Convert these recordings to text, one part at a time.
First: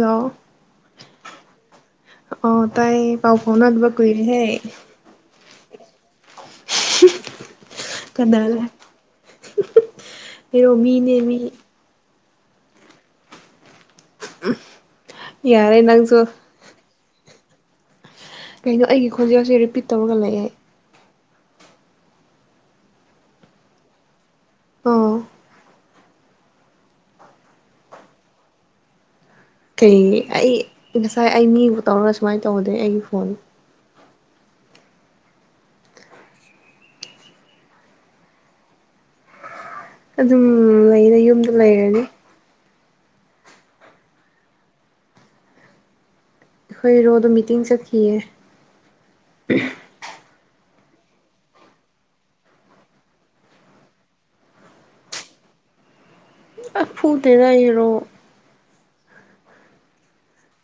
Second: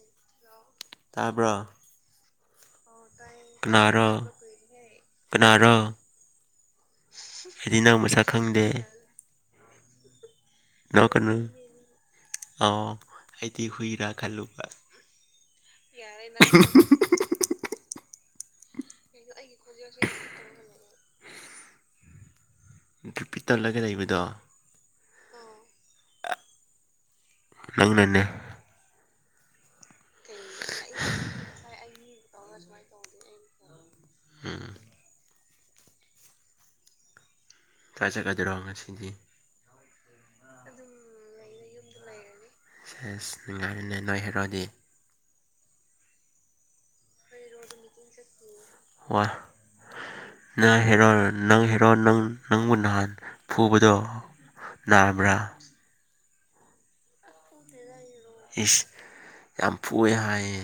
ꯂꯥꯛꯑꯣ ꯇꯥꯕ꯭ꯔꯣ ꯑ ꯇꯥꯏ ꯄꯥꯎ ꯐꯥꯎꯅꯗꯕ ꯀꯨꯏꯔꯦꯍꯦ ꯀꯅꯥꯗꯥꯥ ꯃꯁꯛ ꯀꯅꯂ ꯈꯪꯗꯦ ꯅꫭꯛꯀꯅꯨ ꯑꯩꯗꯤ ꯍꯨꯏꯔꯥ ꯑꯂꯨꯒꯥ ꯌꯥꯔꯦ [inaudible] ꯀꯩꯅꯣ ꯑꯩꯒꯤ ꯈꯣꯟꯖꯦꯜꯁꯦ ꯔꯤꯄꯤꯠ ꯇꯧꯔꯒ ꯂꯩꯔꯦ ꯗ꯭ꯔꯤꯄꯤ ꯇꯧꯔꯒ ꯂꯩꯕꯗꯣ ꯎꯝ ꯅꯪꯅꯅꯦ ꯀꯩ ꯑꯩ ꯉꯁꯥꯏ ꯑꯩ ꯃꯤꯕꯨ ꯇꯧꯔꯒ ꯁꯨꯃꯥꯏꯅ ꯇꯧꯗꯦ ꯑꯩꯒꯤ ꯐꯣꯟ ꯎꯝ ꯀ꯭ꯂꯥꯁ ꯆꯠꯀꯗꯣꯏꯔꯣꯉꯁꯤꯗꯤ ꯑꯗꯨꯝ ꯂꯩꯔꯦ ꯌꯨꯝꯗ ꯂꯩꯔꯅꯤ ꯁꯦꯁ ꯅꯨꯡꯉꯥꯏꯔꯤꯅꯦ ꯅꯣꯏ ꯍꯦꯔꯣꯗꯤ ꯑꯩꯈꯣꯏ ꯍꯦꯔꯣꯗꯥ ꯃꯤꯇꯤꯡ ꯆꯠꯈꯤꯌꯦ ꯋꯥ ꯅꯪ ꯍꯦꯔꯣ ꯅꯪ ꯍꯦꯔꯣ ꯅꯪ ꯅꯪꯕꯨ ꯅꯍꯥꯟ ꯐꯨꯕꯗꯣ ꯅꯅꯥꯕ꯭ꯔꯥ ꯐꯨꯗꯦꯗꯥ ꯑꯩ ꯍꯩꯔꯣ ꯏꯁ ꯌꯥꯝ ꯐꯨꯏ ꯍꯥꯏꯌꯦ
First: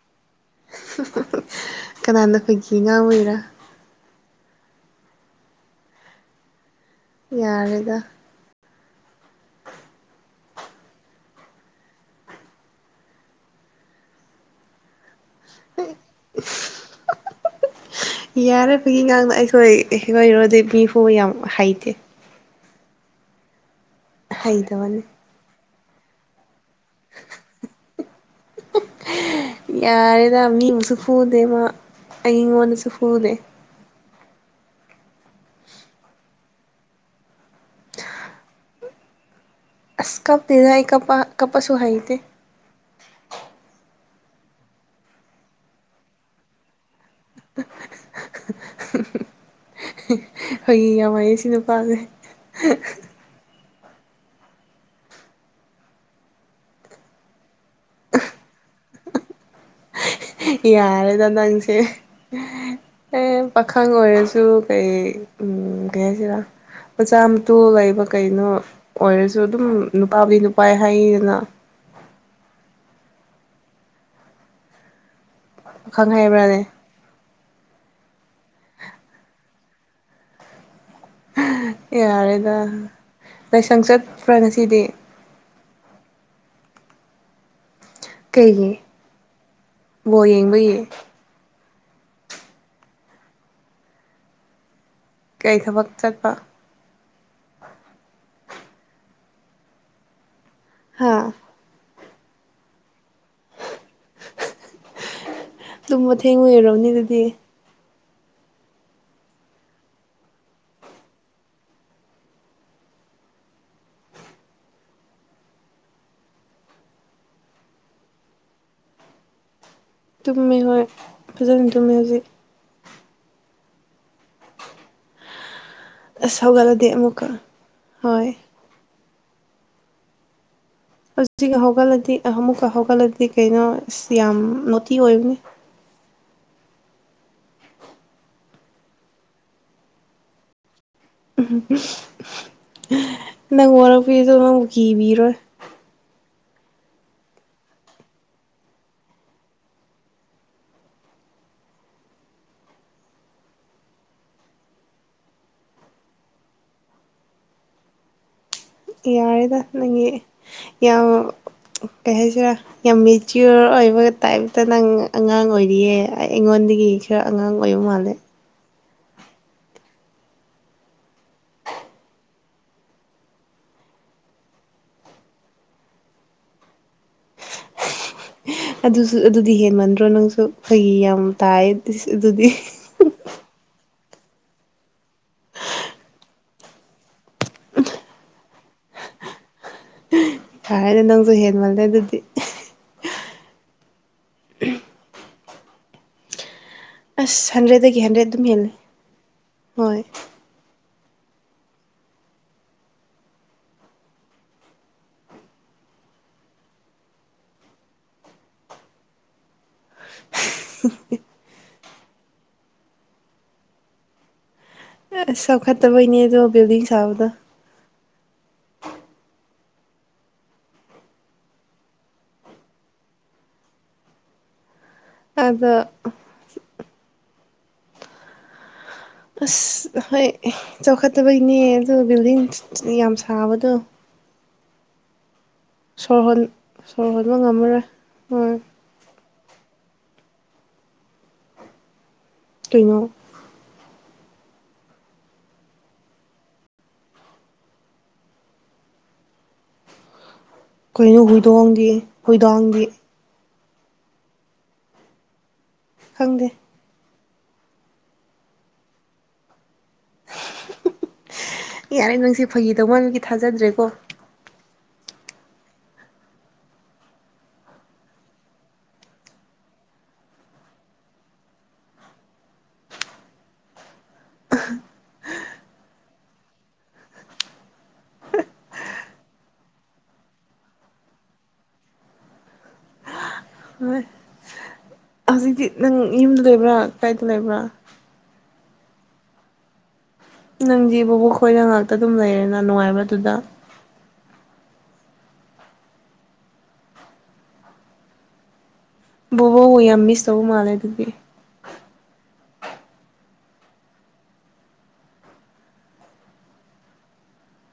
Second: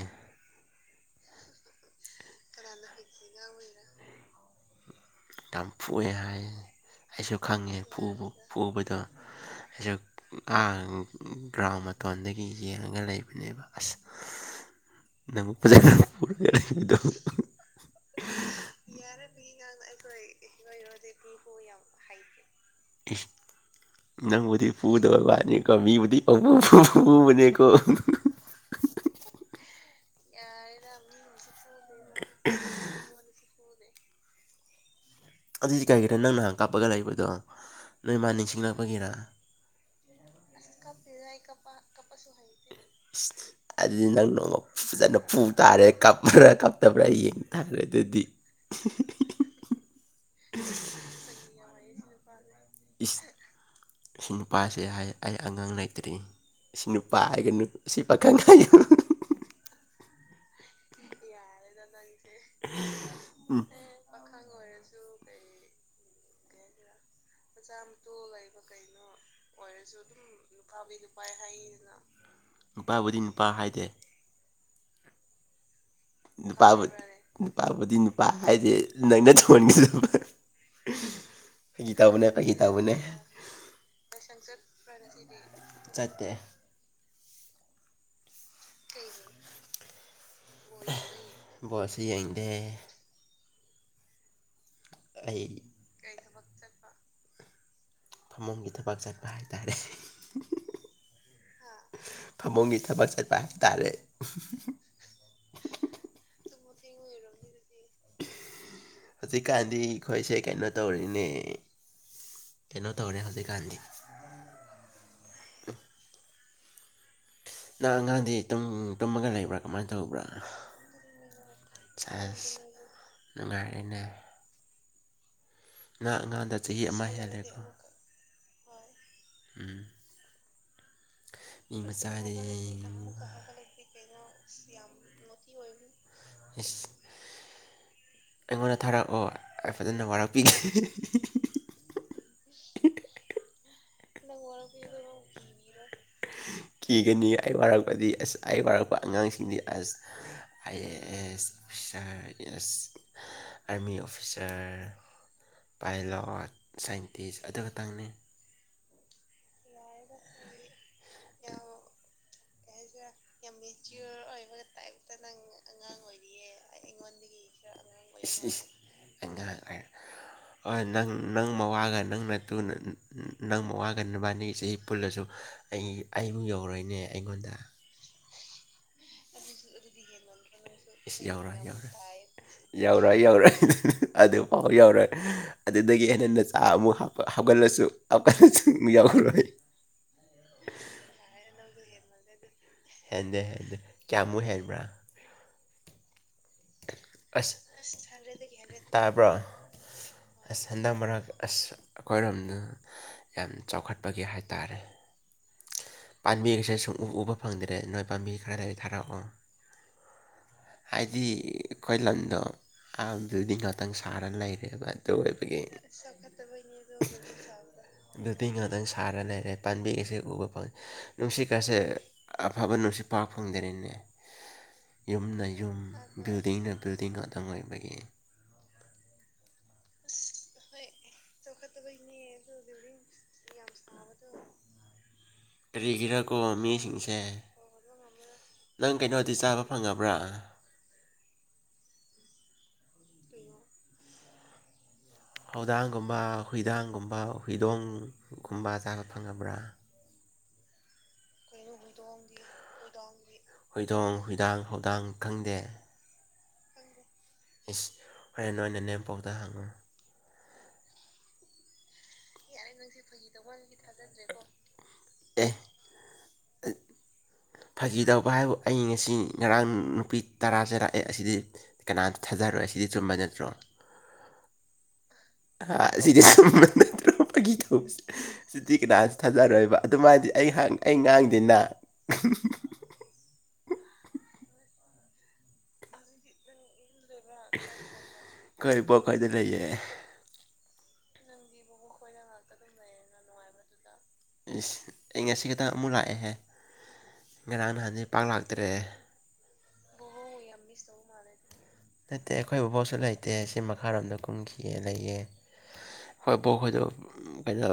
ꯀꯅꯥꯅ ꯑꯩꯈꯣꯏꯒꯤ ꯑꯉꯥꯡ ꯑꯣꯏꯔꯥ ꯌꯥꯝ ꯐꯨꯏ ꯍꯥꯏꯌꯦꯅꯦ ꯑꯩꯁꯨ ꯈꯪꯉꯦ ꯌꯥꯔꯦꯗ ꯐꯨꯕ ꯐꯨꯕꯗꯣ ꯑꯌꯨꯛ ꯒ꯭ꯔꯥꯎꯟ ꯃꯇꯣꯟꯗꯒꯤ ꯌꯦꯡꯉꯒ ꯂꯩꯕꯅꯦꯕ ꯑꯁ ꯅꯪ ꯐꯖꯅ ꯄꯣꯔꯅꯤꯗꯣ ꯌꯥꯔꯤꯕꯒꯤ ꯉꯥꯡꯅ ꯑꯩꯈꯣꯏ ꯑꯣꯏꯔꯨꯔꯗꯤ ꯃꯤꯐꯥꯎꯕ ꯌꯥꯝ ꯍꯩꯇꯦ ꯅꯪꯕꯨꯗꯤ ꯍꯩꯇꯕꯅꯤ ꯄꯨꯗꯕ ꯋꯥꯅꯤ ꯃꯤꯕꯨꯗꯤ ꯄꯪꯐꯨ ꯐꯨꯕꯅꯤꯀꫭ ꯃꯅꯦꯀꯣ ꯌꯥꯔꯦꯗ ꯃꯤ ꯃꯁꯨ ꯐꯨꯗꯦꯕ ꯑꯩꯣꯟꯅꯁꯨ ꯐꯨꯅꯦꯦ ꯑꯗꯨꯏꯗꯤ ꯀꯔꯤꯒꯤꯔꯥ ꯅꯪ ꯅꯍꯥꯟ ꯀꯥꯞꯄꯒ ꯂꯩꯕꯗꯣ ꯅꯣꯏ ꯃꯥ ꯅꯤꯡꯁꯤꯡꯂꯛꯄꯒꯤꯔꯥ ꯑꯁ ꯀꯞ ꯖꯏ ꯀꯄꯥ ꯀꯄꯥꯁꯨ ꯍꯥꯏ ꯏꯗꯦ [inaudible] ꯑꯗꯨꯗꯤ ꯅꯪ ꯅꯣꯡꯃ ꯐꯖꯅ ꯄꯨ ꯇꯥꯔꯦ ꯀꯞꯄ꯭ꯔꯥ ꯀꯞꯇꯕ꯭ꯔꯥ ꯌꯦꯡ ꯇꯥꯈ꯭ꯔꯦ ꯑꯗꯨꯗꯤ [inaudible] ꯍꯌꯦꯡ ꯌꯥꯝ ꯋꯥꯥꯏꯑꯌꯦ ꯁꯤ ꯅꯨꯄꯥꯁꯦ ꯏꯁ ꯁꯤ ꯅꯨꯄꯥꯁꯦ ꯍꯥꯏ ꯑꯩ ꯑꯉꯥꯡ ꯂꯩꯇ꯭ꯔꯤ ꯁꯤ ꯅꯨꯄꯥ ꯍꯥꯏꯒ ꯁꯤ ꯄꯥꯈꯪ ꯍꯥꯏ ꯌꯥꯔꯦꯗ ꯅꯪꯁꯦ ꯑꯦ ꯎꯝ ꯄꯥꯈꯪ ꯑꯣꯏꯔꯁꯨ ꯀꯩ ꯀꯩ ꯍꯥꯏꯁꯤꯔ ꯑꯣꯖꯥꯝ ꯁꯇꯨꯜ ꯂꯩꯕ ꯀꯩꯅꯣ ꯑꯣꯏꯔꯁꯨ ꯑꯗꯨꯝ ꯅꯨꯄꯥꯕꯨꯗꯤ ꯅꯨꯄꯥ ꯍꯥꯏꯗꯅ ꯅꯨꯄꯥꯕꯨꯗꯤ ꯅꯨꯄꯥ ꯍꯥꯏꯗꯦ ꯈꯪꯉ ꯅꯨꯄꯥꯕꯨꯗꯤ ꯅꯨꯄꯥꯕꯨꯗꯤ ꯅꯨꯄꯥ ꯍꯥꯏꯗꯤ ꯅꯪꯅ ꯇꯧꯍꯟꯒꯗꯕ ꯌꯥꯔꯦꯗ ꯇꯧꯕꯅꯦ ꯂꯥꯏꯁꯪ ꯆꯠꯄ꯭ꯔꯥ ꯉꯁꯤꯗꯤ ꯆꯇꯦ ꯀꯩꯒꯤ ꯕꯣꯜ ꯌꯦꯡꯕꯩ ꯕꯣꯁ ꯌꯦꯡꯗꯦ [inaudible] ꯀꯔꯤ ꯊꯕꯛ ꯆꯠꯄ ꯐꯃꯨꯡꯒꯤ ꯊꯕꯥꯛ ꯆꯠꯄ ꯍꯥꯏꯇꯥꯔꯦ ꯍꯥꯥ ꯐꯃꯨꯡꯒꯤ ꯊꯕ ꯆꯠꯄ ꯍꯥꯏ ꯇꯥꯔꯦ ꯑꯗꯨꯝ ꯃꯇꯊꯦꯡ ꯑꯣꯏꯔꯕꯅꯤ ꯑꯗꯨꯗꯤ ꯍꯧꯖꯤꯛꯀꯥꯟꯗꯤ ꯑꯩꯈꯣꯏꯁꯦ ꯀꯩꯅꯣ ꯇꯧꯔꯤꯅꯦ ꯀꯩꯅꯣ ꯇꯧꯔꯦ ꯍꯧꯖꯤꯛ ꯀꯥꯥꯟꯅꯤ ꯅꯪ ꯑꯉꯥꯡꯗꯤ ꯇꯨꯝ ꯇꯨꯝꯃꯒ ꯂꯩꯕ꯭ꯔꯥ ꯀꯃꯥꯏꯅ ꯇꯧꯕ꯭ꯔꯥ ꯇꯨꯝꯃꯦ ꯍꯣꯏ ꯐꯖꯅ ꯇꯨꯝꯃꯦ ꯍꯧꯖꯤꯛ ꯅꯨꯉꯥꯏꯔꯦꯅꯦ ꯅꯪ ꯑꯁ ꯑꯩꯉꯣꯟꯗ ꯆꯍꯤ ꯍꯧꯒꯠꯂꯗꯤ ꯑꯃ ꯑꯃꯨꯛꯀ ꯍꯦꯜꯂꯦꯀꯣ ꯍꯣꯏ ꯎꯝ ꯍꯧꯒ ꯃꯤ ꯍꯧꯒꯠꯂꯗꯤ ꯃꯆꯥꯗꯤ ꯑꯃꯨꯛꯀ ꯍꯧꯒꯠꯂꯗꯤ ꯀꯩꯅꯣꯁ ꯌꯥꯝ ꯣꯇꯤ ꯑꯣꯏꯕꯅꯤ ꯏꯁ ꯑꯩꯉꯣꯟꯗ ꯊꯥꯔꯛꯑꯣ ꯐꯖꯅ ꯋꯥꯔꯛꯄꯤꯒꯦ ꯅꯪ ꯋꯥꯔꯛꯄꯤꯔꯤꯗꯣ ꯅꯪꯕꯨ ꯀꯤꯕꯤꯔꯣꯏ ꯀꯤꯒꯅꯤ ꯑꯩ ꯋꯥꯔꯛꯄꯗꯤ ꯑꯁ ꯑꯩ ꯋꯥꯔꯛꯄ ꯑꯉꯥꯡꯁꯤꯡꯗꯤ ꯑꯁ ꯑꯥꯏ ꯑꯦ ꯑꯦꯁ ꯑꯣꯐꯤꯁꯥꯔ ꯑꯩꯗꯤ ꯑꯁ ꯑꯥꯔꯃꯤ ꯑꯣꯐꯤꯁꯔ ꯄꯥꯏꯂꯠ ꯁꯥꯏꯟꯇꯤꯁ ꯑꯗꯨ ꯈꯇꯪꯅꯤ ꯌꯥꯔꯦꯗ ꯅꯪꯒꯤ ꯌꯥꯝ ꯀꯩ ꯍꯥꯏꯁꯤꯔꯥ ꯌꯥꯝ ꯃꯦꯆꯤꯌꯣꯔ ꯑꯣꯏꯕ ꯇꯥꯏꯞꯇ ꯅꯪ ꯑꯉꯥꯡ ꯑꯣꯏꯔꯤꯌꯦ ꯑꯩ ꯑꯩꯉꯣꯟꯗꯒꯤ ꯈꯔ ꯑꯉꯥꯡ ꯑꯣꯏꯕ ꯃꯥꯜꯂꯦ ꯑꯦ ꯑꯩꯅꯥꯡꯦ ꯍꯣꯏ ꯅꯪ ꯅꯪ ꯃꯋꯥꯒꯥ ꯅꯪ ꯃꯇꯨꯅ ꯅꯪ ꯃꯋꯥꯒ ꯅꯕꯥꯅꯤ ꯆꯍꯤ ꯄꯨꯜꯂꯁꯨ ꯑꯩ ꯑꯩꯕꯨ ꯌꯧꯔꯣꯏꯅꯦ ꯑꯩꯉꯣꯟꯗ ꯑꯗꯨꯁꯨ ꯑꯗꯨꯗꯤ ꯍꯦꯟꯃꯟꯗ꯭ꯔꯣ ꯅꯪꯁꯨ ꯐꯩꯒꯤ ꯌꯥꯝ ꯇꯥꯏ ꯑꯗꯨꯗꯤ ꯌꯧꯔꯛꯑ ꯌꯧꯔꯛꯏ ꯑꯗꯨꯐꯥꯎ ꯌꯧꯔꯣꯏ ꯑꯗꯨꯗꯒꯤ ꯍꯦꯟꯅ ꯅꯆꯥ ꯑꯃꯨꯛ ꯍꯥꯞꯀꯠ ꯍꯞꯀꯠꯂꯁꯨ ꯍꯥꯞꯀꯠꯂꯁꯨ ꯑꯃꯨꯛ ꯌꯥꯎꯔꯣꯏ ꯍꯥꯏꯔꯗꯤ ꯅꯪꯁꯨ ꯍꯦꯟꯃꯜꯂꯦ ꯑꯗꯨꯗꯤ ꯍꯦꯟꯗꯦ ꯍꯦꯟꯗꯦ ꯀꯌꯥꯃꯨꯛ ꯍꯦꯟꯕ꯭ꯔꯥ ꯑꯁ ꯍꯟꯗ꯭ꯔꯦꯗꯒꯤ ꯍꯟꯗ꯭ꯔꯦꯗ ꯑꯗꯨꯝ ꯍꯦꯜꯂꯦ ꯇꯥꯕ꯭ꯔꯣ ꯍꯣꯏ ꯑꯁ ꯍꯟꯗꯛ ꯃꯔꯛ ꯑꯁ ꯑꯩꯈꯣꯏꯔꯣꯝꯗ ꯌꯥꯝ ꯆꯥꯎꯈꯠꯄꯒꯤ ꯍꯥꯏꯇꯥꯔꯦ ꯄꯥꯝꯕꯤꯒꯁꯦ ꯁꯨꯡꯎ ꯎꯕ ꯐꯪꯗ꯭ꯔꯦ ꯅꯣꯏ ꯄꯥꯝꯕꯤ ꯈꯔ ꯂꯩꯔꯗꯤ ꯊꯥꯔꯛꯑꯣ ꯍꯥꯏꯗꯤ ꯑꯩꯈꯣꯏ ꯂꯝꯗꯣ ꯑꯗꯨꯗꯤ ꯉꯥꯛꯇꯪ ꯁꯥꯔꯒ ꯂꯩꯔꯦꯕ ꯑꯁ ꯑꯣꯏꯕꯒꯤ ꯆꯥꯎꯈꯠꯇꯕꯩꯅꯦ ꯑꯗꯣ ꯕꯤꯜꯗꯤꯡ ꯁꯥꯕꯗꯣ ꯑꯗꯨꯗꯤꯤꯡ ꯉꯥꯛꯇꯪ ꯁꯥꯔ ꯂꯩꯔꯦ ꯄꯥꯝꯕꯤ ꯑꯁꯤ ꯎꯕ ꯐꯪꯉ ꯅꯨꯡꯁꯤꯠ ꯀꯁꯦ ꯑꯐꯕ ꯅꯨꯡꯁꯤꯠ ꯐꯥꯎ ꯐꯪꯗꯔꯦꯅꯦ ꯌꯨꯝꯅ ꯑꯗꯣ ꯌꯨꯝ ꯕꯤꯜꯗꯤꯡꯅ ꯕꯤꯜꯗꯤꯡ ꯑꯗꯨꯇꯪ ꯑꯣꯏꯕꯒꯤ ꯑꯁ ꯍꯣꯏ ꯆꯥꯎꯈꯠꯇꯕꯩꯅꯦ ꯑꯗ ꯕꯤꯜꯗꯤꯡ ꯌꯥꯝ ꯁꯥꯕꯗꯣ ꯁꯣꯔ ꯀꯔꯤꯒꯤꯔꯀꯣ ꯍꯣꯟ ꯁꯣꯔ ꯃꯤꯁꯤꯡꯁꯦ ꯍꯣꯟꯕ ꯉꯝꯃꯔꯣꯏ ꯎꯝ ꯅꯪ ꯀꯩꯅꯣꯗꯤ ꯆꯥꯕ ꯐꯪꯉꯕ꯭ꯔꯥ ꯀꯩꯅꯣ ꯍꯧꯗꯥꯡꯒꯨꯝꯕ ꯍꯨꯏꯗꯥꯡꯒꯨꯝꯕ ꯍꯨꯏꯗꯣꯡꯒꯨꯝꯕ ꯆꯥꯕꯠ ꯐꯪꯉꯕ꯭ꯔꯥ ꯀꯣꯏꯩꯅꯣ ꯍꯨꯏꯗꯣꯡꯒꯤ ꯍꯨꯏꯗꯣꯡꯒꯤ ꯍꯣꯏꯗꯣꯡ ꯍꯣꯏꯏꯗꯥꯡ ꯍꯧꯗꯥꯡ ꯈꯪꯗꯦ ꯈꯪꯗꯦ ꯏꯁꯁ ꯍꯣꯔꯦꯟ ꯅꯣꯏꯅ ꯅꯦꯝꯄꯣꯛꯇ ꯍꯪꯉꯨ ꯌꯥꯔꯦ ꯅꯪꯁꯦ ꯐꯒꯤ ꯇꯧ ꯃꯅꯕꯒꯤ ꯊꯥꯖꯗ꯭ꯔꯦꯀꯣ ꯑꯦ [inaudible] ꯐꯥꯈꯤꯗꯧꯕ ꯍꯥꯏꯕꯨ ꯑꯩ ꯉꯁꯤ ꯉꯔꯥꯡ ꯅꯨꯄꯤ ꯇꯔꯥ ꯆꯔꯛꯑꯦ ꯑꯁꯤꯗꯤ ꯀꯅꯥꯇ ꯊꯥꯖꯔꯛꯣꯏꯦ ꯁꯤꯗꯤ ꯆꯨꯝꯕ ꯅꯠꯇ꯭ꯔꯣ ꯁꯤꯗꯤ ꯁꯨꯝ ꯅꯪꯅ ꯇꯧꯔꯛꯄꯒꯤ ꯇꯧꯕꯅꯦ ꯁꯨꯇꯤ ꯀꯅꯥꯁꯨ ꯊꯥꯖꯔꯣꯏꯕ ꯑꯗꯨꯃꯥꯏꯗꯤ ꯑꯩ ꯑꯩ ꯉꯥꯡꯗꯅ [inaudible] ꯍꯣꯏ ꯍꯧꯖꯤꯛꯇꯤ ꯅꯪ ꯌꯨꯝꯗ ꯂꯩꯕ꯭ꯔꯥ ꯀꯥꯏꯗ ꯂꯩꯕ꯭ꯔꯥ ꯀꯩ ꯄꯣꯛꯈꯩꯗꯤ ꯂꯩꯌꯦ ꯅꯪ ꯕꯕꯨ ꯑꯩ ꯈꯣꯏꯅ ꯉꯥꯛꯇ ꯑꯗꯨꯝ ꯂꯩꯔꯦꯅ ꯅꯨꯡꯉꯥꯏꯕꯗꯨꯗ ꯏꯁ ꯑꯩ ꯉꯁꯤ ꯈꯇꯪ ꯑꯃꯨꯛ ꯂꯥꯛꯑꯦꯍꯦ ꯉꯔꯥꯡ ꯅꯍꯥꯟꯗꯤ ꯄꯥꯛ ꯂꯥꯛꯇ꯭ꯔꯦ ꯕꯕꯣꯕꯨ ꯌꯥꯝ ꯃꯤꯁ ꯇꯧ ꯃꯥꯜꯂꯦ ꯑꯗꯨꯗꯤ ꯅꯠꯇꯦ ꯑꯩꯈꯣꯏꯕꯨꯐꯥꯎꯁꯨ ꯂꯩꯇꯦ ꯁꯤ ꯃꯈꯥꯔꯣꯝꯗ ꯀꯨꯝꯈꯤꯌꯦ ꯂꯩꯌꯦ ꯍꯣꯏ ꯕꯣꯛ ꯑꯩꯈꯣꯏꯗꯣ ꯀꯩꯅꯣ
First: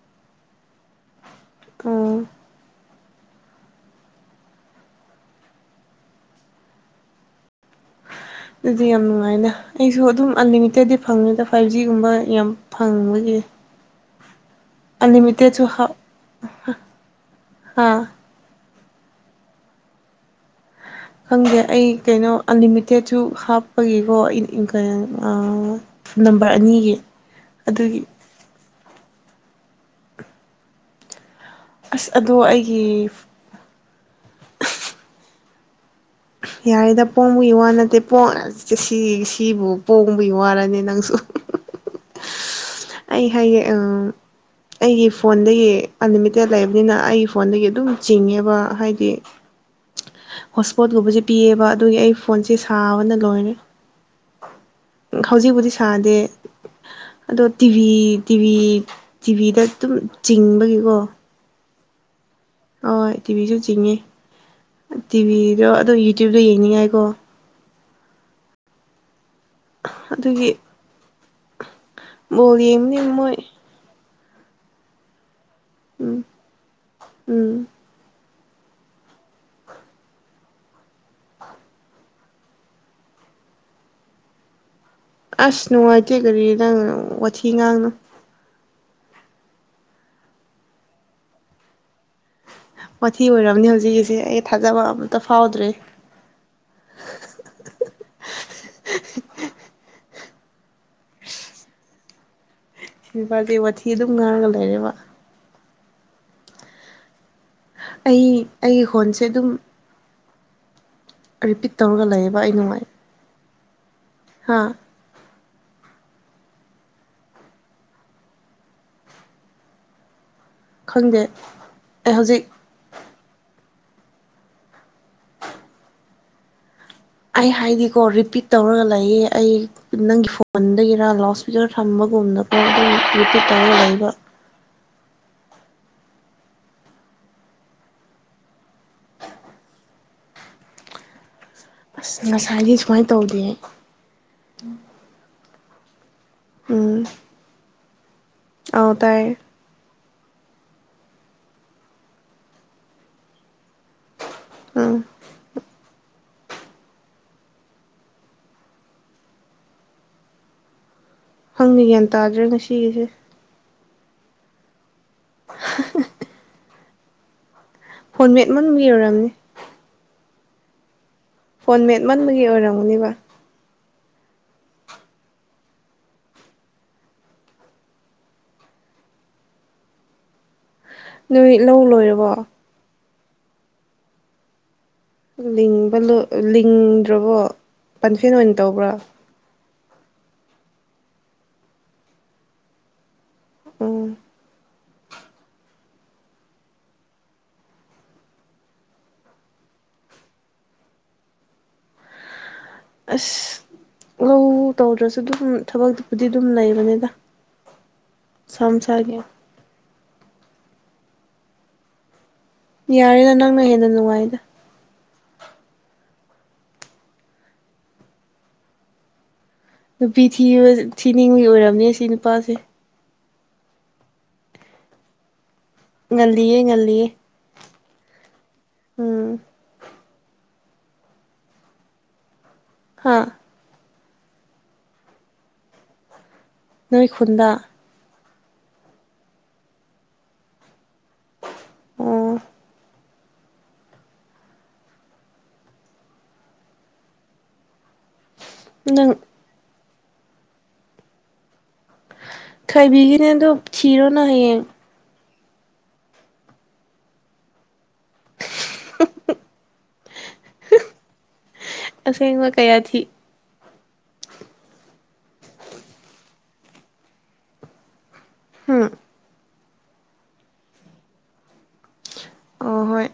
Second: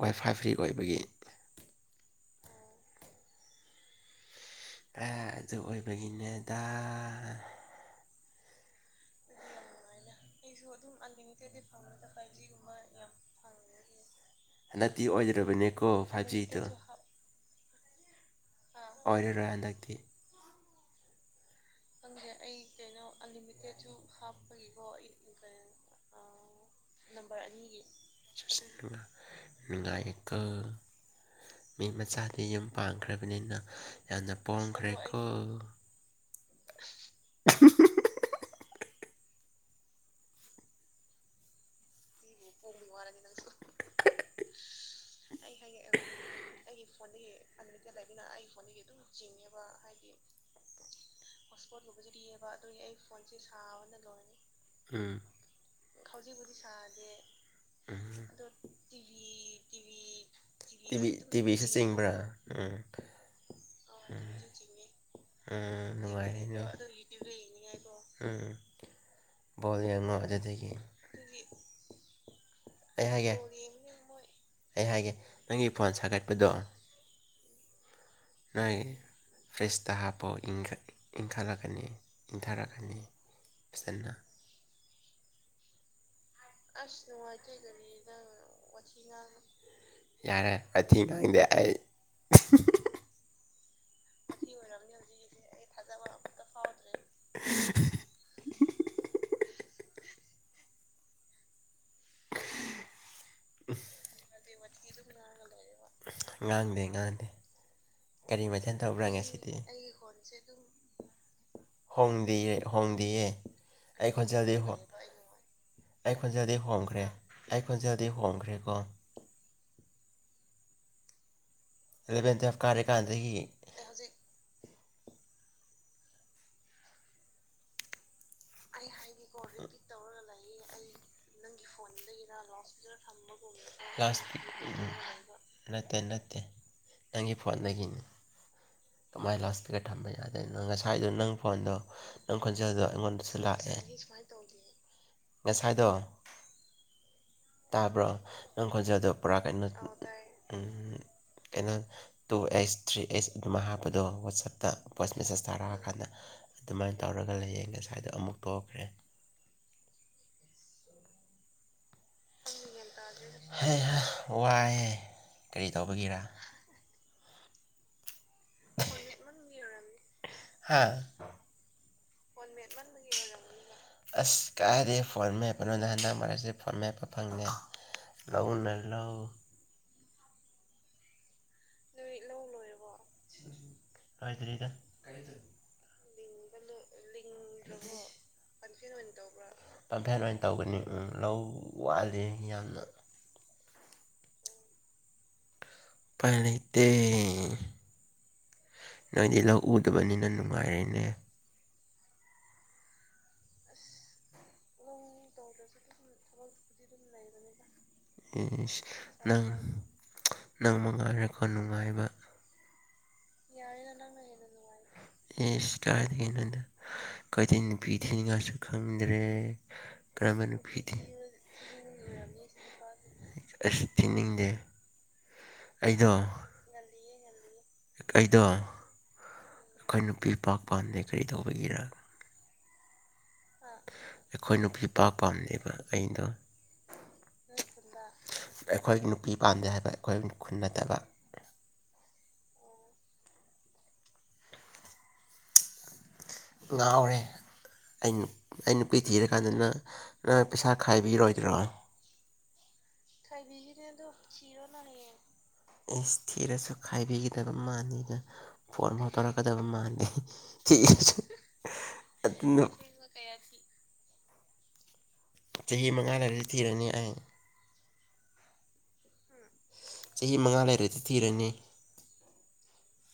ꯋꯥꯏ ꯐꯥꯏ ꯐ꯭ꯔꯤ ꯑꯣꯏꯕꯒꯤ ꯑ ꯑꯗꯨ ꯑꯣꯏꯕꯒꯤꯅꯦꯗ ꯑꯗꯨꯗꯤ ꯌꯥꯝ ꯑꯗꯨꯨꯃꯥꯏꯅ ꯑꯩꯁꯨ ꯑꯗꯨꯝ ꯑꯟꯂꯤꯃꯤꯇꯦꯠꯇꯗꯤ ꯐꯪꯉꯤꯗ ꯐꯥꯏꯚ ꯖꯤꯒꯨꯝꯕ ꯌꯥꯝ ꯐꯪꯕꯒꯤ ꯅꯠꯇꯤ ꯑꯣꯗꯔꯣꯕ ꯑꯟꯂꯤꯃꯤꯇꯦꯠꯁꯨ ꯀꯣ ꯍꯥꯞ ꯐꯥꯖꯤ ꯇ ꯍꯥ ꯑꯣꯏꯔꯔꯣꯏ ꯍꯟꯗꯛꯇꯤ ꯈꯪꯗꯦ ꯑꯩ ꯀꯩꯅꯣ ꯑꯟꯂꯤꯃꯤꯇꯦꯠꯁꯨ ꯍꯥꯞꯄꯒꯤꯀꯣ ꯅꯝꯕꯔ ꯑꯅꯤꯒꯤ ꯑꯗꯨꯒꯤ ꯅꯨꯡꯉꯥꯏꯀꯜ ꯃꯤ ꯑꯁ ꯃꯆꯥꯗꯤ ꯑꯗꯣ ꯌꯨꯝ ꯑꯩꯒꯤ ꯄꯥꯡꯈ꯭ꯔꯕꯅꯤꯅ ꯌꯥꯝꯅ ꯄꯣꯡꯝꯈ꯭ꯔꯦꯀꯣ ꯌꯥꯔꯤꯗ ꯄꯣꯡꯕꯒꯤ ꯋꯥ ꯅꯠꯇꯦ ꯄꯣꯡꯉꯦ ꯁꯤ ꯁꯤꯕꯨ ꯄꯣꯡꯕꯒꯤ ꯋꯥꯔꯅꯤ ꯅꯪꯁꯨ ꯑꯩ ꯍꯥꯏꯌꯦ ꯑ ꯑꯩꯒꯤ ꯐꯣꯟꯗꯒꯤ ꯑꯟꯂꯤꯃꯤꯇꯦꯠ ꯂꯩꯕꯅꯤꯅ ꯑꯩꯒꯤ ꯐꯣꯟꯗꯒꯤ ꯑꯗꯨꯝ ꯆꯤꯡꯉꯦꯕ ꯍꯥꯏꯗꯤ ꯍꯣꯁꯄꯣꯠ ꯨꯕꯖꯤ ꯄꯤ ꯑꯛꯁꯄꯣꯔꯠ ꯂꯨꯕꯁꯨꯗꯤꯑꯦꯕ ꯑꯗꯨꯒꯤ ꯑꯩ ꯐꯣꯟꯁꯦ ꯁꯥꯕꯅ ꯂꯣꯏꯔꯅꯤ ꯎꯝ ꯍꯧꯖꯤꯛꯄꯨꯗꯤ ꯁꯥꯗꯦ ꯍꯧꯖꯤꯛꯄꯨꯗꯤ ꯁꯗꯦ ꯑꯗꯣ ꯇꯤꯚꯤ ꯇꯤꯚꯤ ꯇꯤꯚꯤꯗ ꯑꯗꯨꯝ ꯆꯤꯡꯕꯒꯤꯀꯣ ꯇꯤꯕꯤꯤꯁ ꯆꯤꯡꯕ꯭ꯔꯥ ꯎꯝ ꯍꯣꯏ ꯇꯤꯚꯤꯁꯨ ꯆꯤꯡꯉꯦ ꯎꯝ ꯇꯤꯚꯤꯗꯣ ꯎꯝ ꯑꯗꯨ ꯌꯨꯇ꯭ꯌꯕꯇ ꯅꯨꯡꯉꯥꯏꯔꯦꯅ ꯌꯦꯡꯅꯤꯡꯉꯥꯏꯀꯣ ꯎꯝ ꯕꯣꯜ ꯌꯦꯉꯣ ꯑꯗꯨꯒꯤ ꯑꯗꯨꯗꯒꯤ ꯕꯣꯜ ꯑꯩ ꯌꯦꯡꯕꯅꯤ ꯍꯥꯏꯒꯦ ꯃꯣꯏ ꯑꯩ ꯍꯥꯏꯒꯦ ꯅꯪꯒꯤ ꯐꯣꯟ ꯎꯝ ꯁꯥꯒꯠꯄꯗꯣ ꯎꯝ ꯅꯣꯏ ꯐ꯭ꯔꯤꯁꯇ ꯍꯥꯞꯄꯣ ꯏꯟꯈꯠꯂꯛꯀꯅꯤ ꯏꯟꯊꯔꯛꯀꯅꯤ ꯄꯁꯟꯅ ꯑꯁꯅꯅꯨꯡ ꯑꯖꯦ ꯀꯔꯤ ꯑꯁ ꯅꯪ ꯅꯨꯉꯥꯏꯇꯦ ꯋꯥꯊꯤ ꯉꯥꯡꯅꯨ ꯀꯥꯔꯤꯔ ꯅꯪ ꯌꯥꯔꯦ ꯃꯊꯤ ꯉꯥꯡꯗꯦ ꯑꯩ ꯃꯊꯤ ꯑꯣꯏꯔꯕꯅꯤ ꯍꯧꯖꯤꯛꯀꯤꯁꯦ ꯑꯩ ꯊꯥꯖꯕ ꯑꯝꯇ ꯐꯥꯎꯗ꯭ꯔꯦ ꯏꯕꯥꯅꯤ ꯋꯥꯊꯤ ꯑꯗꯨꯝ ꯉꯥꯡꯉꯥ ꯂꯩꯔꯦꯕ ꯉꯥꯡꯗꯦ ꯉꯥꯡꯗꯦ ꯀꯔꯤ ꯑꯩ ꯃꯊꯜ ꯑꯩꯒꯤ ꯇꯧꯕ꯭ꯔꯥ ꯉ ꯈꯣꯟꯁꯦ ꯁꯤꯗꯤ ꯑꯗꯨꯝ ꯔꯤꯄꯤꯠ ꯇꯧꯔꯒ ꯂꯩꯌꯦꯕ ꯍꯣꯡꯗꯤꯦꯌꯦ ꯑꯩ ꯅꯨꯡꯉꯥꯏ ꯍꯣꯡꯗꯦꯌꯦꯦ ꯑꯩ ꯈꯣꯠꯆꯗꯤ ꯍꯥ ꯍ ꯑꯩ ꯈꯨꯣꯟꯖꯗꯤ ꯍꯣꯡꯈ꯭ꯔꯦ ꯑꯩ ꯈꯨꯣꯟꯖꯗꯤ ꯍꯣꯡꯈ꯭ꯔꯦꯀꯣ ꯈꯪꯗꯦ ꯑꯩ ꯑꯦꯂꯕꯦꯟ ꯍꯧꯖꯤꯛ ꯇꯨꯌꯦꯦꯜꯞ ꯀꯥꯔꯦꯀꯥꯟꯗꯒꯤ ꯑꯩ ꯍꯥꯏꯗꯤꯀꯣ ꯔꯤꯄꯤꯠ ꯇꯧꯔꯒ ꯂꯩꯌꯦ ꯑꯩ ꯅꯪꯒꯤ ꯐꯣꯟꯗꯒꯤꯔꯥ ꯂꯥꯎꯠ ꯏꯁꯄꯤꯀꯔ ꯊꯝꯕꯒꯨꯝꯗ ꯈꯔ ꯑꯗꯨꯝ ꯔꯤꯄꯤꯠ ꯇꯧꯔ ꯂꯩꯕ ꯎꯝ ꯅꯠꯇꯦ ꯅꯠꯇꯦ ꯅꯪꯒꯤ ꯐꯣꯣꯟ ꯂꯩꯗꯒꯤꯅꯦ ꯀꯃꯥꯏꯅ ꯂꯥꯁꯇꯒ ꯊꯝꯕ ꯌꯥꯗꯣꯏꯅꯣ ꯉꯁꯥꯏꯗꯣ ꯅꯪ ꯐꯣꯟꯗꯣ ꯑꯁ ꯅꯪ ꯉꯁꯥꯏꯗꯤ ꯈꯣꯟꯖꯦꯜꯗꯣ ꯁꯨꯃꯥꯏꯅ ꯑꯩꯉꯣꯟꯗꯁꯨ ꯇꯧꯗꯦ ꯂꯥꯛꯑꯦ ꯉꯁꯥꯏꯗꯣ ꯎꯝ ꯇꯥꯕ꯭ꯔꯣ ꯅꯪ ꯑꯥꯎ ꯈꯣꯟꯖꯦꯜꯗ ꯇꯥꯏꯌꯦ ꯄꯨꯔꯥ ꯀꯩꯅꯣ ꯀꯩꯅꯣ ꯇꯨ ꯑꯩꯆ ꯊ꯭ꯔꯤ ꯑꯩꯆ ꯑꯗꯨꯃ ꯍꯥꯞꯄꯗꯣ ꯋꯥꯆꯞꯇ ꯎꯝ ꯃꯦꯁꯦꯁ ꯇꯥꯔꯛꯑꯀꯥꯟꯗ ꯑꯗꯨꯃꯥꯏꯅ ꯇꯧꯔꯒ ꯂꯩꯌꯦ ꯉꯁꯥꯏꯗꯣ ꯑꯃꯨꯛ ꯇꯣꯛꯈ꯭ꯔꯦ ꯍꯪꯅꯤꯒ꯭ꯌꯥꯟ ꯇꯥꯗ꯭ꯔꯦ ꯉꯁꯤꯒꯤꯁꯦ ꯍ ꯍ ꯋꯥꯏꯍꯦ ꯀꯔꯤ ꯇꯧꯕꯒꯤꯔꯥ ꯐꯣꯟꯃꯦꯠ ꯃꯅꯨꯡꯗ ꯌꯔꯔꯕꯅꯤ ꯍꯥꯥ ꯐꯣꯟ ꯃꯦꯠꯃꯟꯕꯒꯤ ꯑꯣꯏꯔꯝꯒꯨꯅꯦꯕ ꯑꯁ ꯀꯥꯏꯗꯩꯩ ꯐꯣꯟ ꯃꯦꯞꯄꯅꯣꯗ ꯍꯟꯗꯛ ꯃꯔꯛꯁꯤ ꯐꯣꯟ ꯃꯦꯠꯄ ꯐꯪꯗꯦ ꯂꯧꯎꯅꯦ ꯂ ꯅꯣꯏ ꯂꯧ ꯂꯣꯏꯔꯕꯣ ꯂꯣꯏꯇ꯭ꯔꯤꯗ ꯂꯕ ꯂꯤꯡꯗ꯭ꯔꯕꯣ ꯄꯟꯐꯦꯟ ꯑꯣꯏꯅ ꯇꯧꯕ꯭ꯔꯥ ꯄꯝꯐꯦꯟ ꯑꯣꯏꯅ ꯇꯧꯒꯅꯤ ꯎ ꯂꯧ ꯋꯥꯠꯂꯤ ꯌꯥꯝꯅ ꯎꯝ ꯄꯅꯠꯇ ꯅꯪꯏꯗꯤ ꯂꯧ ꯎꯗꯕꯅꯤꯅ ꯅꯨꯡꯉꯥꯏꯔꯦꯅꯦ ꯑꯁ ꯂꯧ ꯇꯧꯗ꯭ꯔꯁꯨ ꯑꯗꯨꯝ ꯊꯕꯛꯇꯕꯨꯗꯤ ꯑꯗꯨꯝ ꯂꯩꯕꯅꯤꯗ ꯃꯁꯥ ꯃꯁꯥꯒꯤ ꯅꯪ ꯅꯪ ꯃꯉꯥꯏꯔꯛꯀ ꯅꯨꯡꯉꯥꯏꯕ ꯌꯥꯔꯦꯗ ꯅꯪꯅ ꯍꯦꯟꯅ ꯅꯨꯡꯉꯥꯏꯗ ꯏꯁ ꯀꯥꯏꯗꯒꯤꯅꯣꯗ ꯑꯩꯈꯣꯏꯗꯤ ꯅꯨꯄꯤ ꯊꯤꯅꯤꯡꯉꯥꯏꯁꯨ ꯈꯪꯗ꯭ꯔꯦ ꯅꯨꯄꯤ ꯀꯔꯝꯕ ꯊꯤ ꯅꯨꯄꯤ ꯊꯤ ꯊꯤꯅꯤꯡꯉꯤ ꯑꯣꯏꯔꯝꯅꯦ ꯁꯤ ꯅꯨꯄꯥꯁꯦ ꯑꯁꯤ ꯊꯤꯅꯤꯡꯗꯦ ꯑꯩꯗꯣ ꯉꯜꯂꯤꯌꯦ ꯉꯜꯂꯤꯌꯦ ꯑꯩꯗꯣ ꯎꯝ ꯑꯩꯈꯣꯏ ꯅꯨꯄꯤ ꯄꯥꯛ ꯄꯥꯝꯗꯦ ꯀꯔꯤ ꯇꯧꯕꯒꯤꯔ ꯍꯥꯥ ꯑꯩꯈꯣꯏ ꯅꯨꯄꯤꯄꯥ ꯄꯥꯝꯅꯦꯕ ꯑꯩꯗꯣ ꯅꯣꯏ ꯈꯨꯟꯗ ꯑꯩꯈꯣꯏꯒꯤ ꯅꯨꯄꯤ ꯄꯥꯟꯗꯦ ꯍꯥꯏꯕ ꯑꯩꯈꯣꯏꯒꯤ ꯈꯨꯟ ꯅꯠꯇꯕ ꯑꯣ ꯉꯥꯎꯔꯦ ꯑꯩ ꯑꯩ ꯅꯨꯄꯤ ꯅꯪ ꯊꯤꯔꯦ ꯀꯥꯟꯗꯅ ꯅꯪ ꯄꯩꯁꯥ ꯈꯥꯏꯕꯤꯔꯣꯏꯗꯔꯣ ꯈꯥꯏꯕꯤꯒꯤꯅꯦ ꯑꯗꯨꯣ ꯊꯤꯔꯣ ꯅꯪ ꯍꯌꯦꯡ ꯑꯦꯁ ꯊꯤꯔꯁꯨ ꯈꯥꯏꯕꯤꯒꯗꯕ ꯃꯥꯟꯗꯦꯗ ꯐꯣꯟ ꯐꯥꯎ ꯇꯔꯛꯀꯗꯕ ꯃꯥꯥꯟꯗꯦ [unintelligible] ꯑꯁꯦꯡꯕ ꯀꯌꯥ ꯊꯤ [unintelligible] ꯆꯍꯤ ꯃꯉꯥꯗꯗꯤ ꯊꯤꯔꯅꯤ ꯑꯩ ꯍꯝ ꯆꯍꯤ ꯃꯉꯥ ꯂꯩꯔꯗꯤ ꯊꯤꯔꯅꯤ ꯑꯣ ꯍꯣꯏ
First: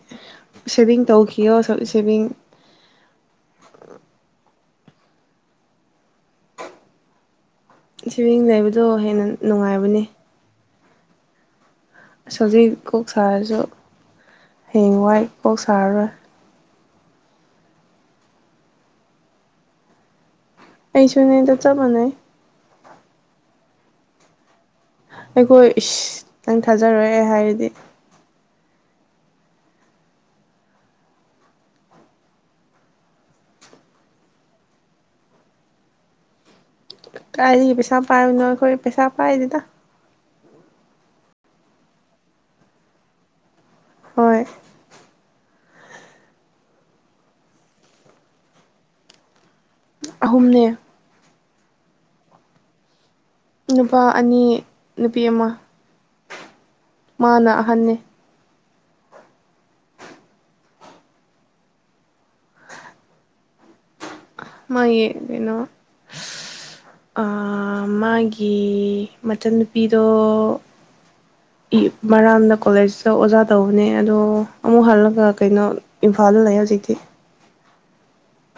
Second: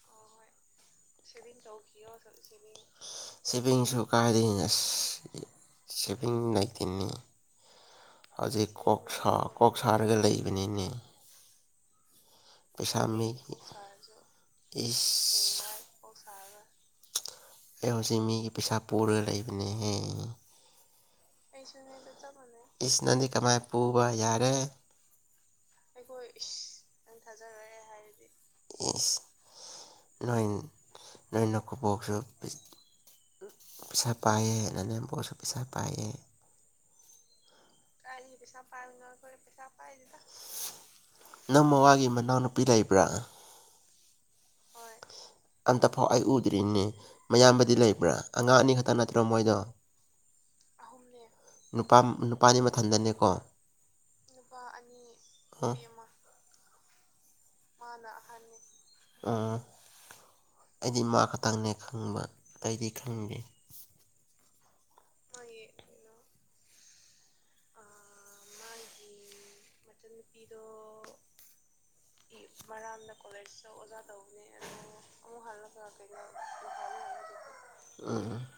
ꯁꯦꯕꯤꯡ ꯁꯦꯕꯤꯡ ꯆꯧꯈꯤꯌꯣ ꯁꯦꯕꯤꯡ ꯁꯤꯕꯤꯡꯁꯨ ꯀꯥꯏꯗꯩꯩ ꯑꯁ ꯁꯤꯕꯤꯡ ꯂꯩꯇꯦꯅꯦ ꯁꯦꯚꯤꯡ ꯍꯧꯖꯤꯛ ꯂꯩꯕꯗꯣ ꯀꯣꯛ ꯍꯦꯟꯅ ꯁꯥ ꯀꯣꯛ ꯅꯨꯡꯉꯥꯏꯕꯅꯦ ꯁꯥꯔꯒ ꯂꯩꯕꯅꯤꯅꯦ ꯍꯧꯖꯤꯛ ꯄꯩꯁꯥ ꯀꯣꯛ ꯃꯤꯒꯤ ꯁꯥꯔꯁꯨ ꯍꯌꯦꯡ ꯋꯥꯏ ꯀꯣꯛ ꯏꯁ ꯁꯥꯔꯔꯣꯏ [unintelligible] ꯑꯩ ꯍꯧꯖꯤꯛ ꯃꯤꯒꯤ ꯄꯩꯁꯥ ꯄꯨꯔꯒ ꯂꯩꯕꯅꯤꯍꯦ ꯑꯩꯩꯁꯨꯅꯤꯗ ꯆꯞ ꯃꯥꯟꯅꯩ ꯏꯁ ꯅꯪꯗꯤ ꯀꯃꯥꯏꯅ ꯄꯨꯕ ꯌꯥꯔꯦ ꯑꯩꯈꯣꯏ ꯏꯁ ꯅꯪ ꯊꯥꯖꯔꯣꯏ ꯑꯩ ꯍꯥꯏꯔꯗꯤ ꯏꯁ ꯅꯣꯏ ꯅꯣꯏ ꯅꯀꯨꯕꯣꯛꯁꯨ ꯄꯩꯁꯥ ꯄꯥꯏꯌꯦ ꯅꯅꯦꯝꯕꯣꯛꯁꯨ ꯄꯩꯁꯥ ꯄꯥꯏꯌꯦ ꯀꯥꯏꯗꯩꯩ ꯄꯩꯁꯥ ꯄꯥꯏꯕꯅꯣ ꯑꯩꯈꯣꯏ ꯄꯩꯁꯥ ꯄꯥꯏꯗꯦꯗ ꯅꯪ ꯃꯋꯥꯒꯤ ꯃꯅꯥꯎꯅꯨꯄꯤ ꯂꯩꯕ꯭ꯔꯥ ꯍꯣꯏ ꯑꯝꯇꯐꯥꯎ ꯑꯩ ꯎꯗ꯭ꯔꯤꯅꯤ ꯃꯌꯥꯝꯕꯗꯤ ꯂꯩꯕ꯭ꯔꯥ ꯑꯉꯥꯡ ꯑꯅꯤ ꯈꯛꯇ ꯅꯠꯇ꯭ꯔꯣ ꯃꯣꯏꯗꯣ ꯑꯍꯨꯝꯅꯦ ꯅꯨꯄꯥ ꯅꯨꯄꯥꯗꯤ ꯃꯊꯟꯗꯅꯦꯀꯣ ꯅꯨꯄꯥ ꯑꯅꯤ ꯅꯨꯄꯤ ꯑꯃ ꯑꯣ ꯃꯥꯅ ꯑꯍꯟꯅꯦ [unintelligible] ꯑꯩꯗꯤ ꯃꯥ ꯈꯛꯇꯪꯅꯦ ꯈꯪꯕ ꯑꯇꯩꯗꯤ ꯈꯪꯗꯦ ꯃꯥꯒꯤ ꯀꯩꯅꯣ ꯑꯥ ꯃꯥꯒꯤ ꯃꯆꯟꯅꯨꯄꯤꯗꯣ ꯢ ꯃꯔꯥꯝꯗ ꯀꯣꯂꯦꯖꯇ ꯑꯣꯖꯥ ꯇꯧꯕꯅꯦ ꯑꯗꯣ ꯑꯃꯨꯛ ꯍꯜꯂꯒ ꯀꯩꯅꯣ ꯏꯝꯐꯥꯜꯗ ꯂꯩ ꯍꯧꯖꯤꯛꯇꯤ [unintelligible]